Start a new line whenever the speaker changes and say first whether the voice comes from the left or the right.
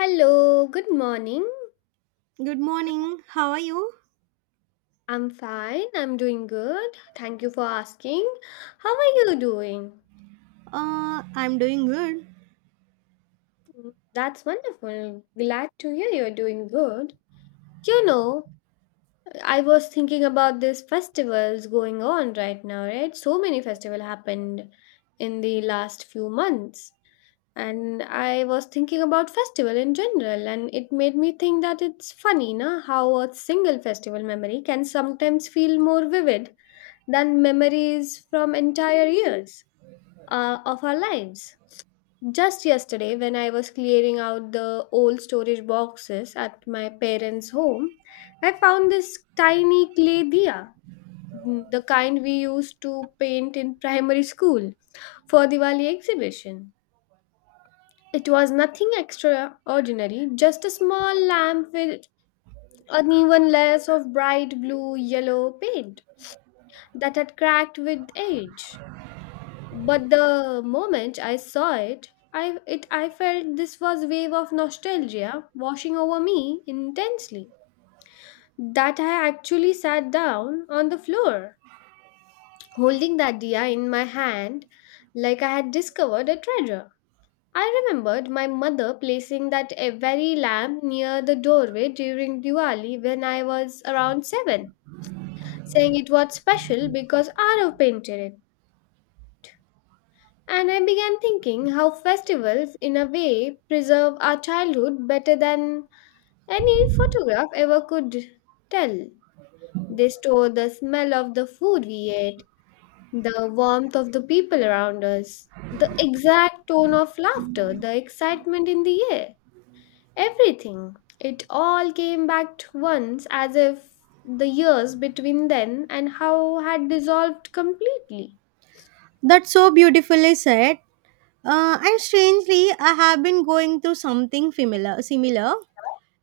left: Hello, good morning.
right: Good morning. How are you?
left: I'm fine. I'm doing good. Thank you for asking. How are you doing?
right: I'm doing good.
left: That's wonderful. Glad to hear you're doing good. You know, I was thinking about these festivals going on right now, right? So many festivals happened in the last few months. And I was thinking about festival in general, and it made me think that it's funny, na, how a single festival memory can sometimes feel more vivid than memories from entire years of our lives. Just yesterday, when I was clearing out the old storage boxes at my parents' home, I found this tiny clay diya, mm, the kind we used to paint in primary school for Diwali exhibition. It was nothing extraordinary, just a small lamp with uneven layers of bright blue yellow paint that had cracked with age. But the moment I saw it, I felt this was wave of nostalgia washing over me intensely. That I actually sat down on the floor, holding that dia in my hand like I had discovered a treasure. I remembered my mother placing that very lamp near the doorway during Diwali when I was around 7, saying it was special because Arav painted it. And I began thinking how festivals, in a way, preserve our childhood better than any photograph ever could tell. They store the smell of the food we ate, the warmth of the people around us, the exact tone of laughter, the excitement in the air, everything. It all came back to once as if the years between then and how had dissolved completely.
right: That's so beautifully said. And strangely, I have been going through something similar,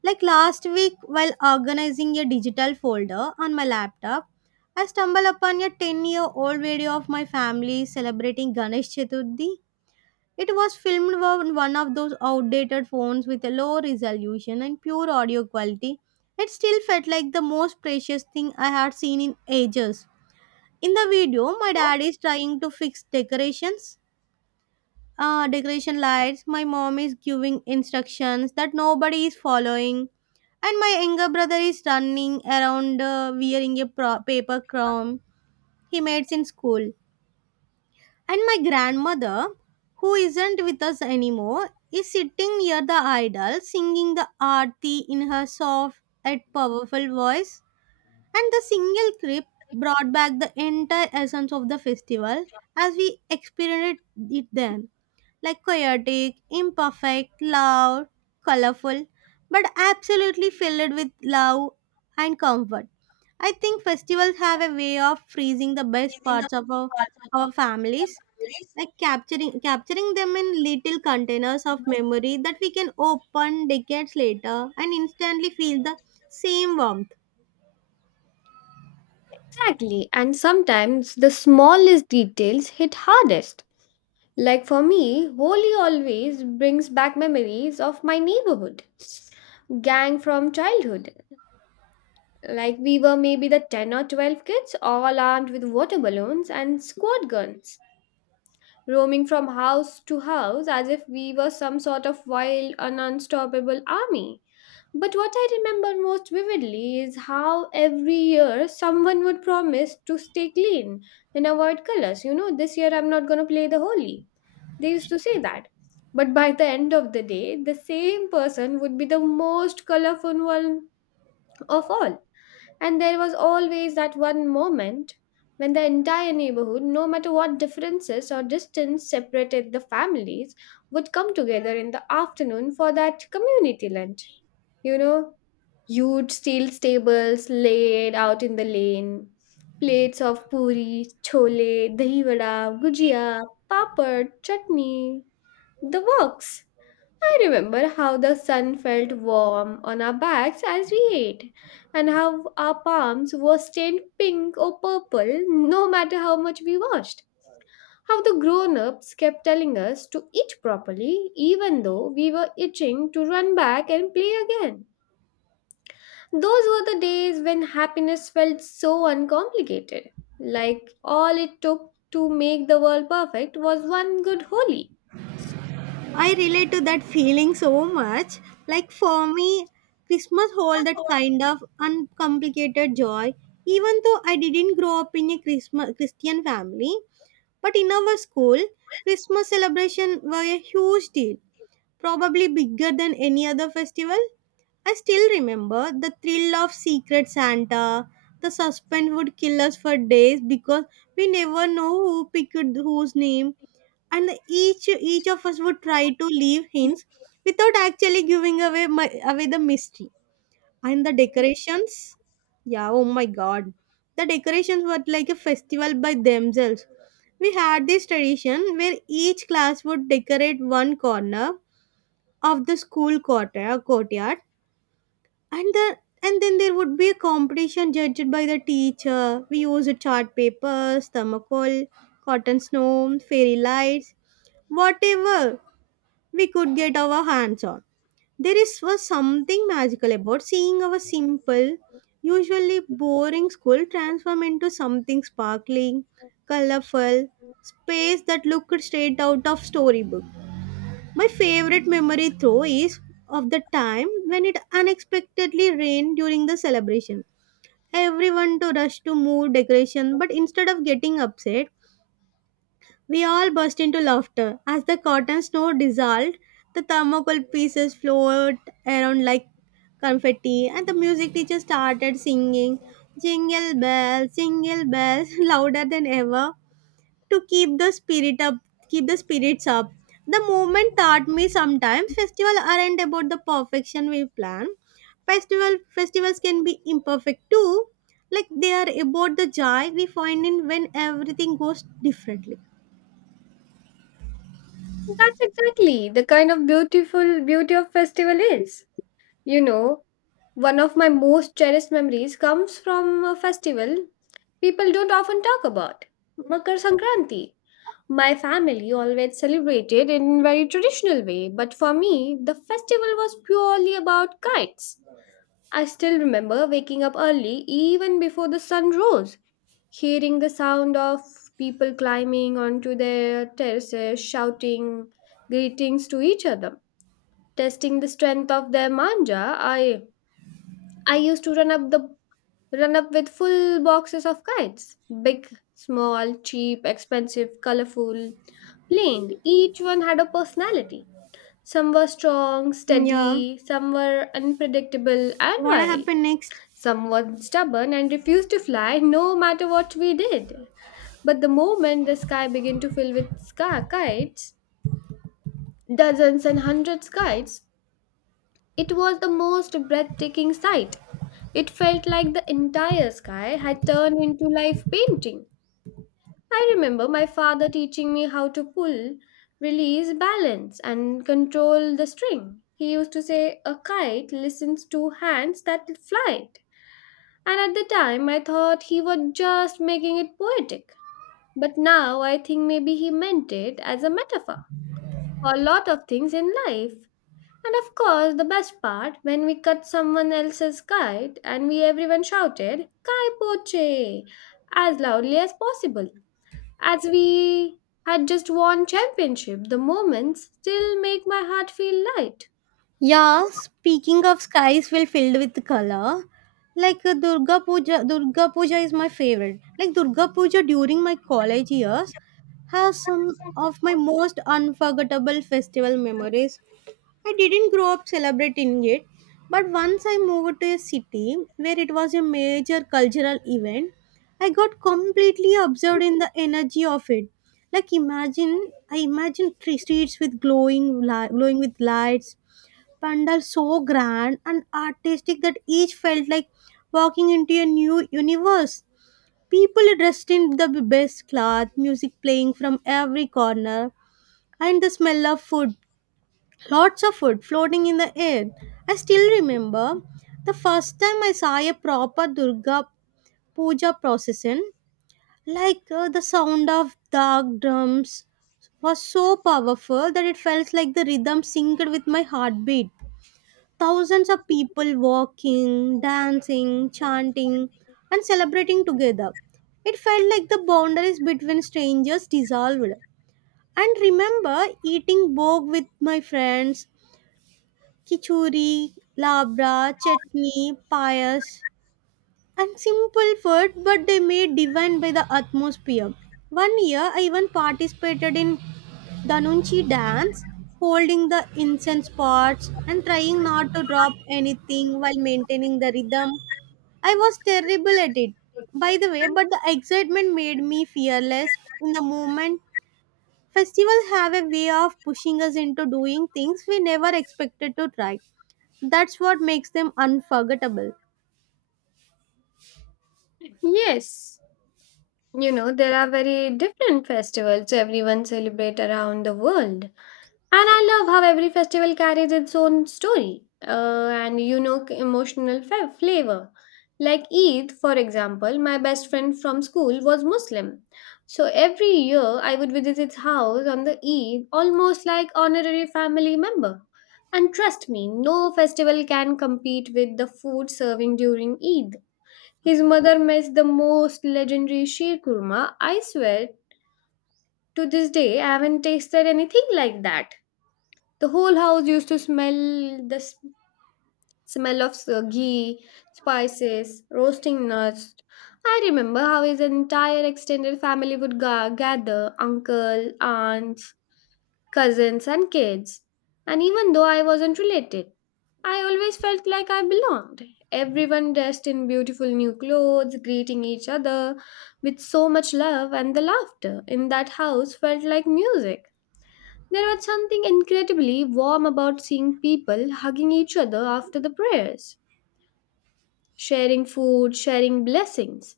right: like last week while organizing a digital folder on my laptop, I stumbled upon a 10-year-old video of my family celebrating Ganesh Chaturthi. It was filmed on one of those outdated phones with a low resolution and pure audio quality. It still felt like the most precious thing I had seen in ages. In the video, my dad is trying to fix decorations, decoration lights. My mom is giving instructions that nobody is following, and my younger brother is running around wearing a paper crown he made in school. And my grandmother, who isn't with us anymore, is sitting near the idol singing the aarti in her soft yet powerful voice. And the single creep brought back the entire essence of the festival as we experienced it then. Like chaotic, imperfect, loud, colorful, but absolutely filled with love and comfort. I think festivals have a way of freezing the best parts of our families, like capturing them in little containers of memory that we can open decades later and instantly feel the same warmth.
left: Exactly, and sometimes the smallest details hit hardest. Like for me, Holi always brings back memories of my neighborhood gang from childhood. Like we were maybe the 10 or 12 kids, all armed with water balloons and squirt guns, roaming from house to house as if we were some sort of wild and unstoppable army. But what I remember most vividly is how every year someone would promise to stay clean and avoid colors. You know, this year I'm not going to play the holy. They used to say that. But by the end of the day, the same person would be the most colorful one of all. And there was always that one moment when the entire neighborhood, no matter what differences or distance separated the families, would come together in the afternoon for that community lunch you know Huge steel stables laid out in the lane. Plates of puri, chole, dahi vada, gujia, papad, chutney. The works. I remember how the sun felt warm on our backs as we ate, and how our palms were stained pink or purple no matter how much we washed. How the grown ups kept telling us to eat properly, even though we were itching to run back and play again. Those were the days when happiness felt so uncomplicated. Like all it took to make the world perfect was one good holy.
right: I relate to that feeling so much. Like for me, Christmas hold that kind of uncomplicated joy. Even though I didn't grow up in a Christmas Christian family, but in our school, Christmas celebration were a huge deal, probably bigger than any other festival. I still remember the thrill of Secret Santa. The suspense would kill us for days because we never know who picked whose name and each each of us would try to leave hints without actually giving away the mystery and the decorations, yeah, oh my god, the decorations were like a festival by themselves. We had this tradition where each class would decorate one corner of the school courtyard, and the and then there would be a competition judged by the teacher. We used chart papers, thermocol, cotton snow, fairy lights, whatever we could get our hands on. There is was something magical about seeing our simple, usually boring school transform into something sparkling, colorful, space that looked straight out of storybook. My favorite memory though is of the time when it unexpectedly rained during the celebration. Everyone to rush to move decoration, but instead of getting upset, we all burst into laughter. As the cotton snow dissolved, the thermocol pieces floated around like confetti, and the music teacher started singing jingle bells, louder than ever to keep the keep the spirits up. The movement taught me sometimes festivals aren't about the perfection we plan. Festivals can be imperfect too. Like they are about the joy we find in when everything goes differently.
left: That's exactly the kind of beautiful beauty of festival is. You know, one of my most cherished memories comes from a festival people don't often talk about. Makar Sankranti. My family always celebrated in very traditional way, but for me, the festival was purely about kites. I still remember waking up early, even before the sun rose, hearing the sound of people climbing onto their terraces, shouting greetings to each other, testing the strength of their manja. I used to run up with full boxes of kites, big, small, cheap, expensive, colorful, plain. Each one had a personality. Some were strong,
right: Yeah.
left: steady, some were unpredictable and
right: What
left: wild.
right: happened next?
left: Some were stubborn and refused to fly no matter what we did. But the moment the sky began to fill with sky kites, dozens and hundreds kites, it was the most breathtaking sight. It felt like the entire sky had turned into live painting. I remember my father teaching me how to pull, release, balance, and control the string. He used to say, a kite listens to hands that fly it. And at the time, I thought he was just making it poetic. But now I think maybe he meant it as a metaphor for a lot of things in life. And of course, the best part when we cut someone else's kite and we everyone shouted, Kai Poche, as loudly as possible. As we had just won championship, the moments still make my heart feel light.
right: Yeah, speaking of skies well filled with color, like Durga Puja is my favorite. Like Durga Puja during my college years has some of my most unforgettable festival memories. I didn't grow up celebrating it, but once I moved to a city where it was a major cultural event, I got completely absorbed in the energy of it. Like I imagine three streets with glowing with lights, pandals so grand and artistic that each felt like walking into a new universe. People dressed in the best cloth, music playing from every corner, and the smell of food lots of food floating in the air. I still remember the first time I saw a proper Durga Puja procession, like the sound of dark drums was so powerful that it felt like the rhythm synced with my heartbeat. Thousands of people walking, dancing, chanting, and celebrating together. It felt like the boundaries between strangers dissolved. And remember eating bog with my friends Kichuri, labra, chutney, payas, and simple food, but they made divine by the atmosphere. One year, I even participated in Danunchi dance, holding the incense pots and trying not to drop anything while maintaining the rhythm. I was terrible at it, by the way, but the excitement made me fearless in the moment. Festivals have a way of pushing us into doing things we never expected to try. That's what makes them unforgettable.
left: Yes, you know, there are very different festivals everyone celebrate around the world. And I love how every festival carries its own story and unique emotional flavor. Like Eid, for example, my best friend from school was Muslim. So every year I would visit his house on the Eid, almost like honorary family member. And trust me, no festival can compete with the food serving during Eid. His mother makes the most legendary sheer kurma. I swear, to this day, I haven't tasted anything like that. The whole house used to smell the s- smell of ghee, spices, roasting nuts. I remember how his entire extended family would gather uncle, aunts, cousins, and kids. And even though I wasn't related, I always felt like I belonged. Everyone dressed in beautiful new clothes, greeting each other with so much love, and the laughter in that house felt like music. There was something incredibly warm about seeing people hugging each other after the prayers, sharing food, sharing blessings.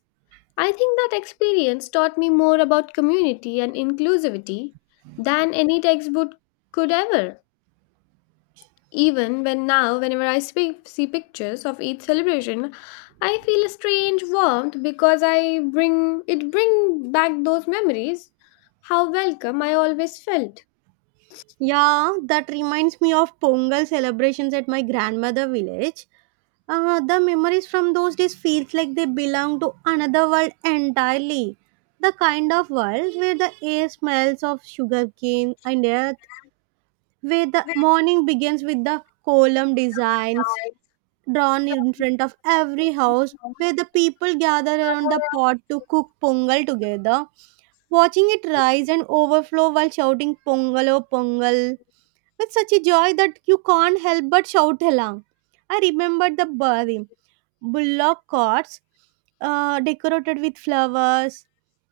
left: I think that experience taught me more about community and inclusivity than any textbook could ever. Even when now, whenever I speak, see pictures of each celebration, I feel a strange warmth because I bring it bring back those memories. How welcome I always felt.
right: Yeah, that reminds me of Pongal celebrations at my grandmother village. The memories from those days feels like they belong to another world entirely. The kind of world where the air smells of sugarcane and earth, where the morning begins with the column designs drawn in front of every house, where the people gather around the pot to cook pongal together, watching it rise and overflow while shouting pongal oh pongal with such a joy that you can't help but shout along. I remembered the bullock carts decorated with flowers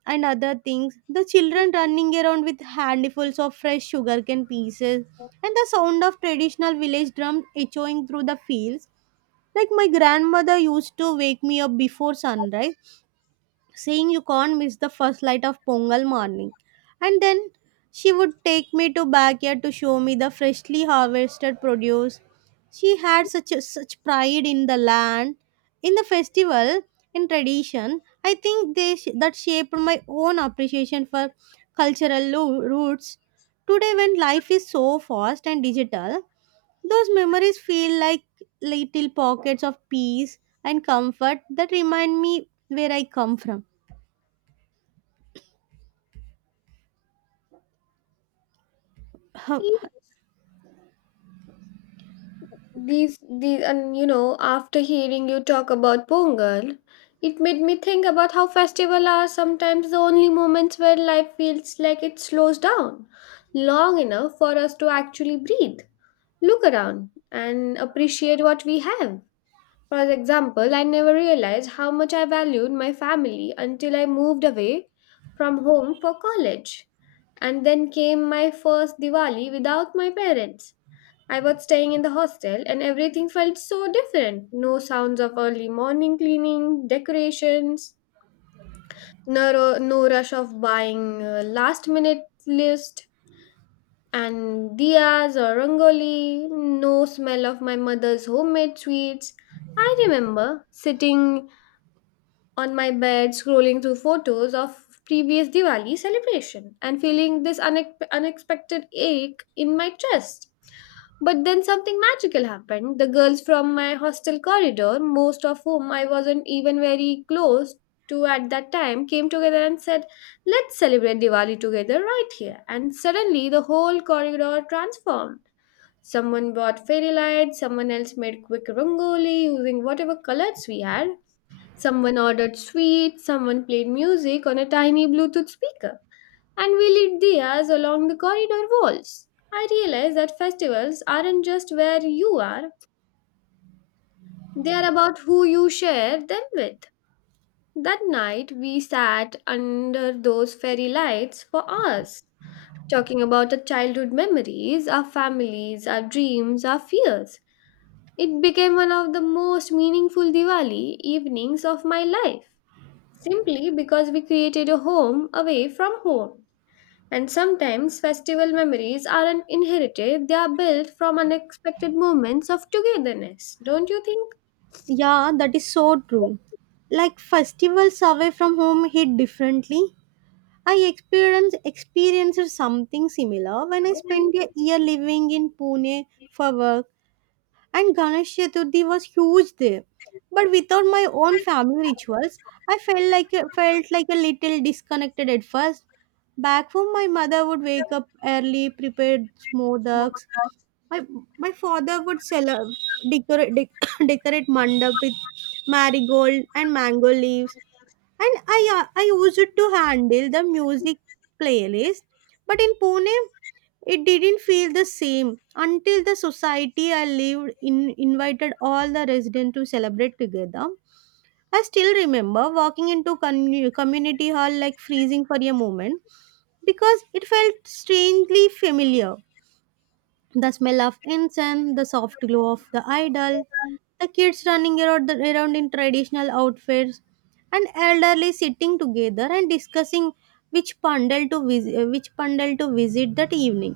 right: and other things, the children running around with handfuls of fresh sugarcane pieces, and the sound of traditional village drums echoing through the fields. Like my grandmother used to wake me up before sunrise, saying you can't miss the first light of Pongal morning. And then she would take me to backyard to show me the freshly harvested produce. She had such pride in the land, in the festival, in tradition. I think that shaped my own appreciation for cultural roots. Today, when life is so fast and digital, those memories feel like little pockets of peace and comfort that remind me where I come from. Huh,
left: Yes. These and you know after hearing you talk about Pongal, it made me think about how festival are sometimes the only moments where life feels like it slows down long enough for us to actually breathe, look around, and appreciate what we have. For example, I never realized how much I valued my family until I moved away from home for college. And then came my first Diwali without my parents. I was staying in the hostel and everything felt so different. No sounds of early morning cleaning, decorations, no rush of buying last minute list and diyas or rangoli, no smell of my mother's homemade sweets. I remember sitting on my bed scrolling through photos of previous Diwali celebration and feeling this unexpected ache in my chest. But then something magical happened. The girls from my hostel corridor, most of whom I wasn't even very close to at that time, came together and said, let's celebrate Diwali together right here. And suddenly the whole corridor transformed. Someone bought fairy lights, someone else made quick rangoli using whatever colors we had, someone ordered sweets, someone played music on a tiny Bluetooth speaker, and we lit diyas along the corridor walls. I realized that festivals aren't just where you are, they are about who you share them with. That night, we sat under those fairy lights for hours, talking about our childhood memories, our families, our dreams, our fears. It became one of the most meaningful Diwali evenings of my life, simply because we created a home away from home. And sometimes festival memories aren't inherited, they are built from unexpected moments of togetherness, don't you think?
right: yeah, that is so true. Like festivals away from home hit differently. I experienced something similar when I spent a year living in Pune for work, and Ganesh Chaturthi was huge there. But without my own family rituals, I felt like felt like a little disconnected at first. Back home, my mother would wake up early, prepare smodaks. My my father would decorate decorate mandap with marigold and mango leaves, and I used to handle the music playlist. But in Pune, it didn't feel the same until the society I lived in invited all the residents to celebrate together. I still remember walking into community hall, like freezing for a moment because it felt strangely familiar. The smell of incense, the soft glow of the idol, the kids running around in traditional outfits, and elderly sitting together and discussing which pandal to visit that evening.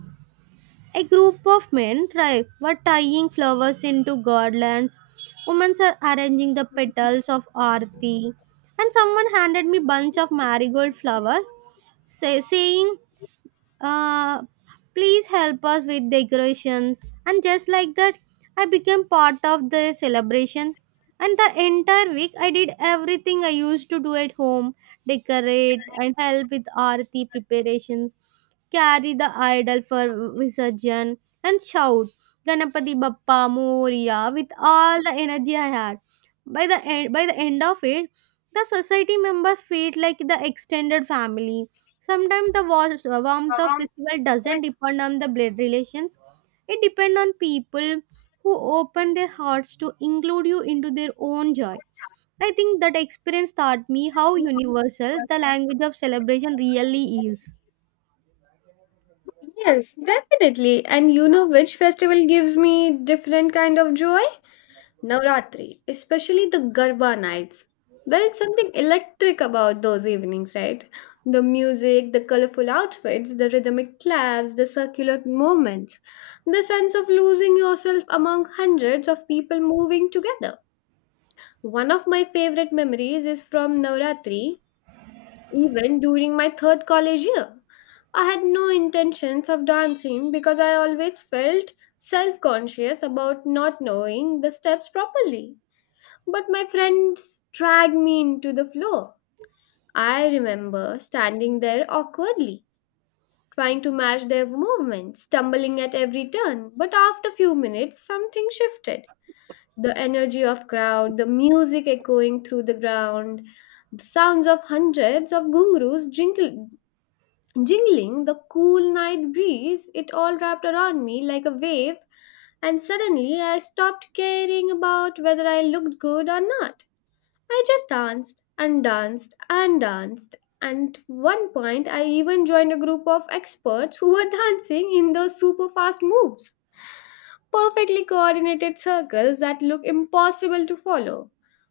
right: A group of men were tying flowers into garlands. Women are arranging the petals of arti, and someone handed me bunch of marigold flowers, saying, uh, please help us with decorations. And just like that, I became part of the celebration, and the entire week I did everything I used to do at home: decorate and help with arati preparations, carry the idol for Visarjan, and shout ganapati bappa moria with all the energy I had. By the end of it, the society members felt like the extended family. Sometimes the warmth of festival doesn't depend on the blood relations. It depends on people who open their hearts to include you into their own joy. I think that experience taught me how universal the language of celebration really is.
left: Yes, definitely. And you know which festival gives me different kind of joy? Navratri, especially the Garba nights. There is something electric about those evenings, right? The music, the colorful outfits, the rhythmic claps, the circular movements, the sense of losing yourself among hundreds of people moving together. One of my favorite memories is from Navratri, even during my third college year. I had no intentions of dancing because I always felt self conscious about not knowing the steps properly. But my friends dragged me into the floor. I remember standing there awkwardly, trying to match their movements, stumbling at every turn. But after few minutes, something shifted. The energy of crowd, the music echoing through the ground, the sounds of hundreds of gungaroos jingling, the cool night breeze, it all wrapped around me like a wave, and suddenly I stopped caring about whether I looked good or not. I just danced and danced and danced. And one point, I even joined a group of experts who were dancing in those super fast moves. Perfectly coordinated circles that look impossible to follow.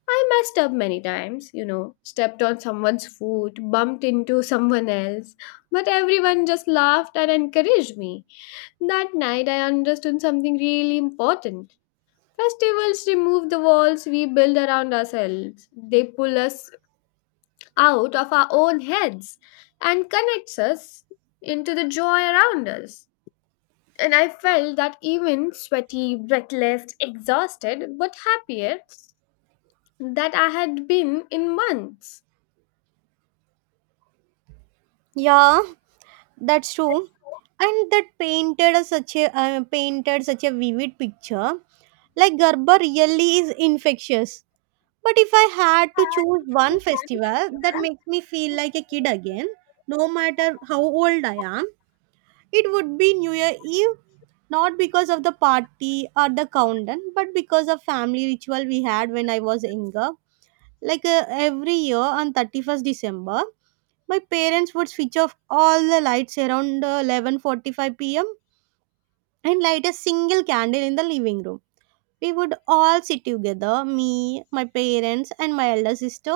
left: I messed up many times, you know, stepped on someone's foot, bumped into someone else, but everyone just laughed and encouraged me. That night, I understood something really important. Festivals remove the walls we build around ourselves. They pull us out of our own heads and connects us into the joy around us. And I felt that even sweaty, breathless, exhausted, but happier that I had been in months.
right: Yeah, that's true. And that painted a such a painted such a vivid picture. Like Garba really is infectious. But if I had to choose one festival that makes me feel like a kid again, no matter how old I am, it would be New Year Eve. Not because of the party or the countdown, but because of family ritual we had when I was younger. Like every year on 31st December, my parents would switch off all the lights around 11:45 p.m. and light a single candle in the living room. We would all sit together, me, my parents, and my elder sister,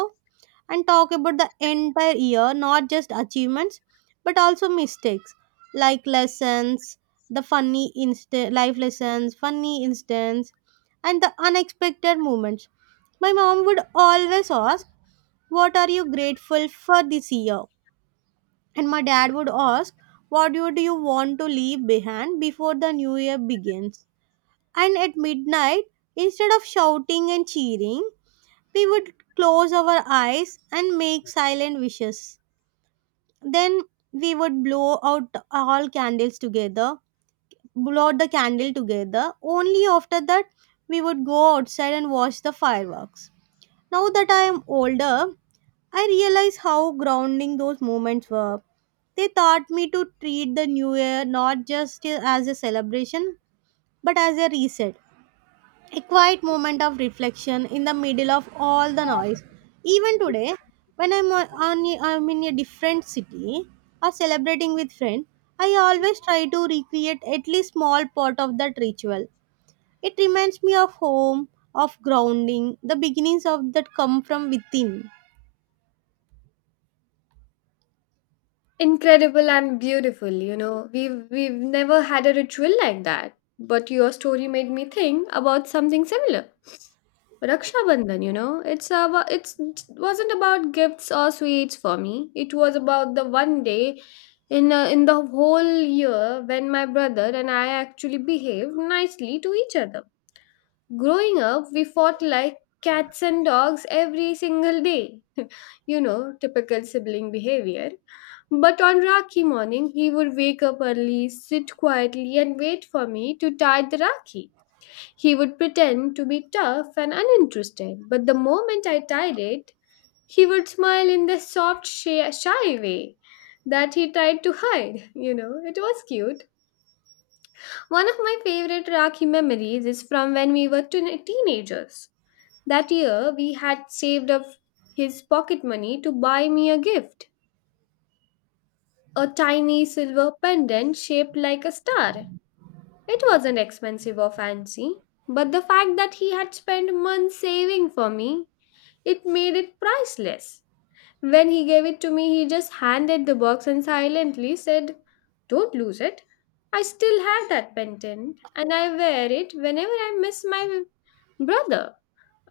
right: and talk about the entire year, not just achievements, but also mistakes like lessons, the life lessons, funny incidents, and the unexpected moments. My mom would always ask, What are you grateful for this year? And my dad would ask, What do you want to leave behind before the new year begins? And at midnight, instead of shouting and cheering, we would close our eyes and make silent wishes. Then we would blow out the candle together. Only after that, we would go outside and watch the fireworks. Now that I am older, I realize how grounding those moments were. They taught me to treat the new year not just as a celebration, but as a reset, a quiet moment of reflection in the middle of all the noise. Even today, when I'm in a different city or celebrating with friends, I always try to recreate at least small part of that ritual. It reminds me of home, of grounding, the beginnings of that come from within.
left: Incredible and beautiful, you know. We've never had a ritual like that. But your story made me think about something similar. Raksha Bandhan, you know, it wasn't about gifts or sweets for me. It was about the one day in the whole year when my brother and I actually behaved nicely to each other. Growing up, we fought like cats and dogs every single day. You know, typical sibling behavior. But on Rakhi morning, he would wake up early, sit quietly, and wait for me to tie the Rakhi. He would pretend to be tough and uninterested, but the moment I tied it, he would smile in the soft, shy way that he tried to hide. You know, it was cute. One of my favorite Rakhi memories is from when we were teenagers. That year, we had saved up his pocket money to buy me a gift, a tiny silver pendant shaped like a star. It wasn't expensive or fancy, but the fact that he had spent months saving for me, it made it priceless. When he gave it to me, he just handed the box and silently said, "Don't lose it." I still have that pendant and I wear it whenever I miss my brother.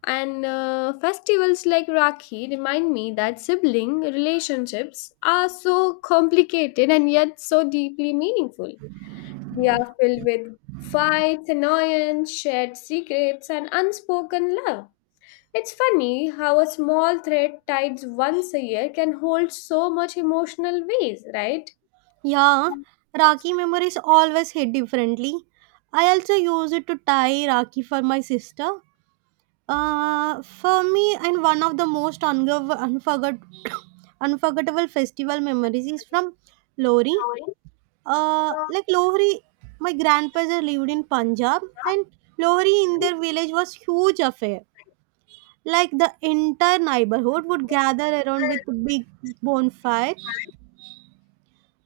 left: And festivals like Rakhi remind me that sibling relationships are so complicated and yet so deeply meaningful. They are filled with fights, annoyance, shared secrets, and unspoken love. It's funny how a small thread tied once a year can hold so much emotional weight, right?
right: Yeah, Rakhi memories always hit differently. I also use it to tie Rakhi for my sister. For me, and one of the most unforgettable festival memories is from Lohri. Like Lohri, my grandfather lived in Punjab, and Lohri in their village was huge affair. Like the entire neighborhood would gather around with big bonfire.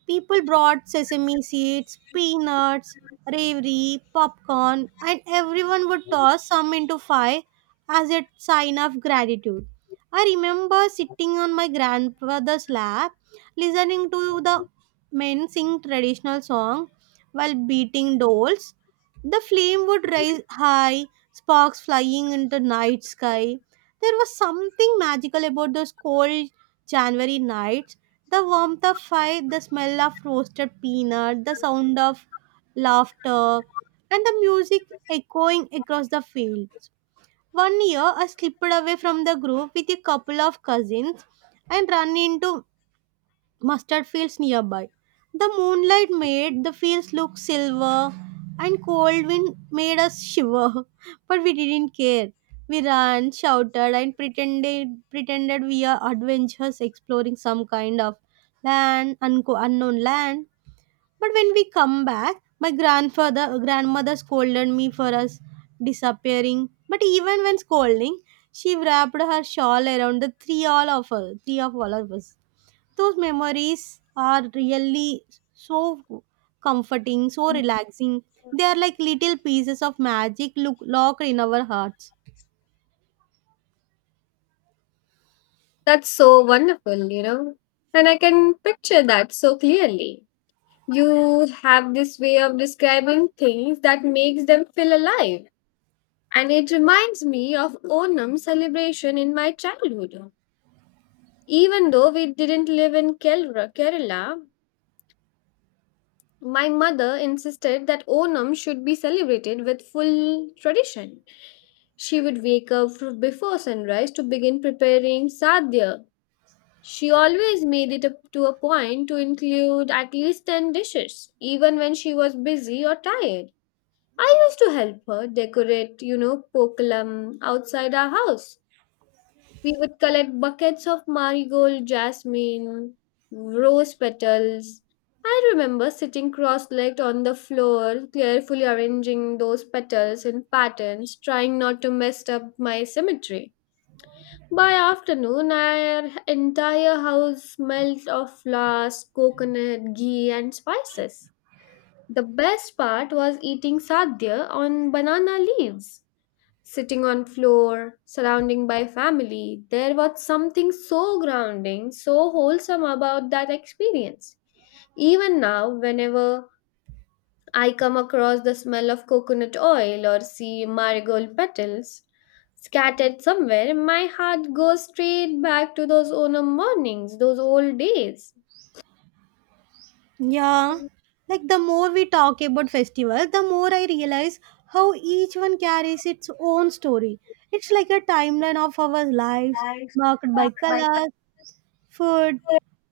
right: People brought sesame seeds, peanuts, ravioli, popcorn, and everyone would toss some into fire as a sign of gratitude. I remember sitting on my grandfather's lap, listening to the men sing traditional song while beating dolls. The flame would rise high, sparks flying into night sky. There was something magical about those cold January nights, the warmth of fire, the smell of roasted peanut, the sound of laughter, and the music echoing across the fields. One year, I slipped away from the group with a couple of cousins and ran into mustard fields nearby. The moonlight made the fields look silver, and cold wind made us shiver. But we didn't care. We ran, shouted, and pretended we are adventurers exploring some kind of unknown land. But when we come back, my grandfather grandmother scolded me for us disappearing. But even when scolding, she wrapped her shawl around the three all of us, three of all of us. Those memories are really so comforting, so relaxing. They are like little pieces of magic look locked in our hearts.
left: That's so wonderful, you know. And I can picture that so clearly. You have this way of describing things that makes them feel alive. And it reminds me of Onam celebration in my childhood. Even though we didn't live in Kerala, my mother insisted that Onam should be celebrated with full tradition. She would wake up before sunrise to begin preparing sadhya. She always made it up to a point to include at least 10 dishes, even when she was busy or tired. I used to help her decorate, you know, pokelam outside our house. We would collect buckets of marigold, jasmine, rose petals. I remember sitting cross legged on the floor, carefully arranging those petals in patterns, trying not to mess up my symmetry. By afternoon, our entire house smelled of flowers, coconut, ghee, and spices. The best part was eating sadhya on banana leaves, sitting on floor surrounding by family. There was something so grounding, so wholesome about that experience. Even now, whenever I come across the smell of coconut oil or see marigold petals scattered somewhere, my heart goes straight back to those autumn mornings, those old days.
right: Yeah. Like the more we talk about festivals, the more I realize how each one carries its own story. It's like a timeline of our lives, marked by colors, food,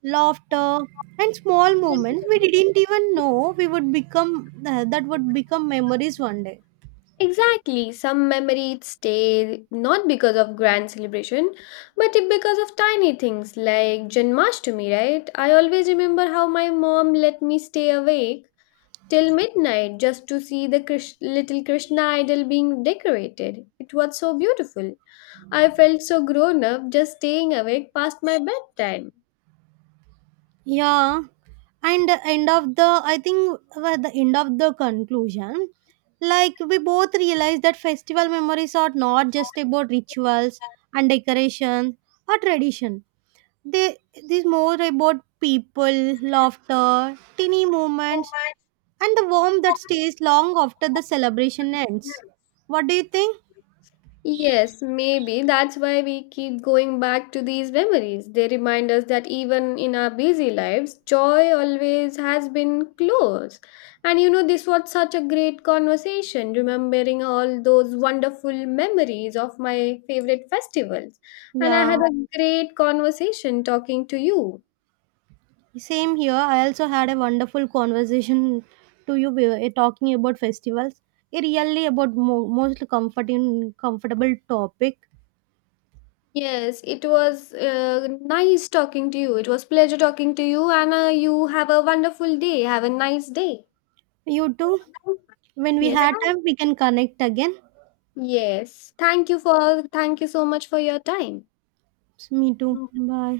right: laughter, and small moments we didn't even know we would become that would become memories one day.
left: Exactly. Some memories stay not because of grand celebration, but because of tiny things like Janmashtami, right? I always remember how my mom let me stay awake till midnight just to see the little Krishna idol being decorated. It was so beautiful. I felt so grown up just staying awake past my bedtime.
right: Yeah, and the end of the I think at the end of the conclusion, like we both realized that festival memories are not just about rituals and decoration or tradition. They this more about people, laughter, teeny moments, and the warmth that stays long after the celebration ends. What do you think?
left: Yes, maybe that's why we keep going back to these memories. They remind us that even in our busy lives, joy always has been close. And you know, this was such a great conversation, remembering all those wonderful memories of my favorite festivals. And I had
right: Yeah.
left: a great conversation talking to you.
right: Same here. I also had a wonderful conversation to you talking about festivals. It really about most comforting, comfortable topic.
left: Yes, it was nice talking to you. It was pleasure talking to you, and you have a wonderful day. Have a nice day.
right: You too. When we
left: Yes,
right: had
left: bye.
right: time, we can connect again.
left: Yes. Thank you so much for your time.
right: Me too. Bye.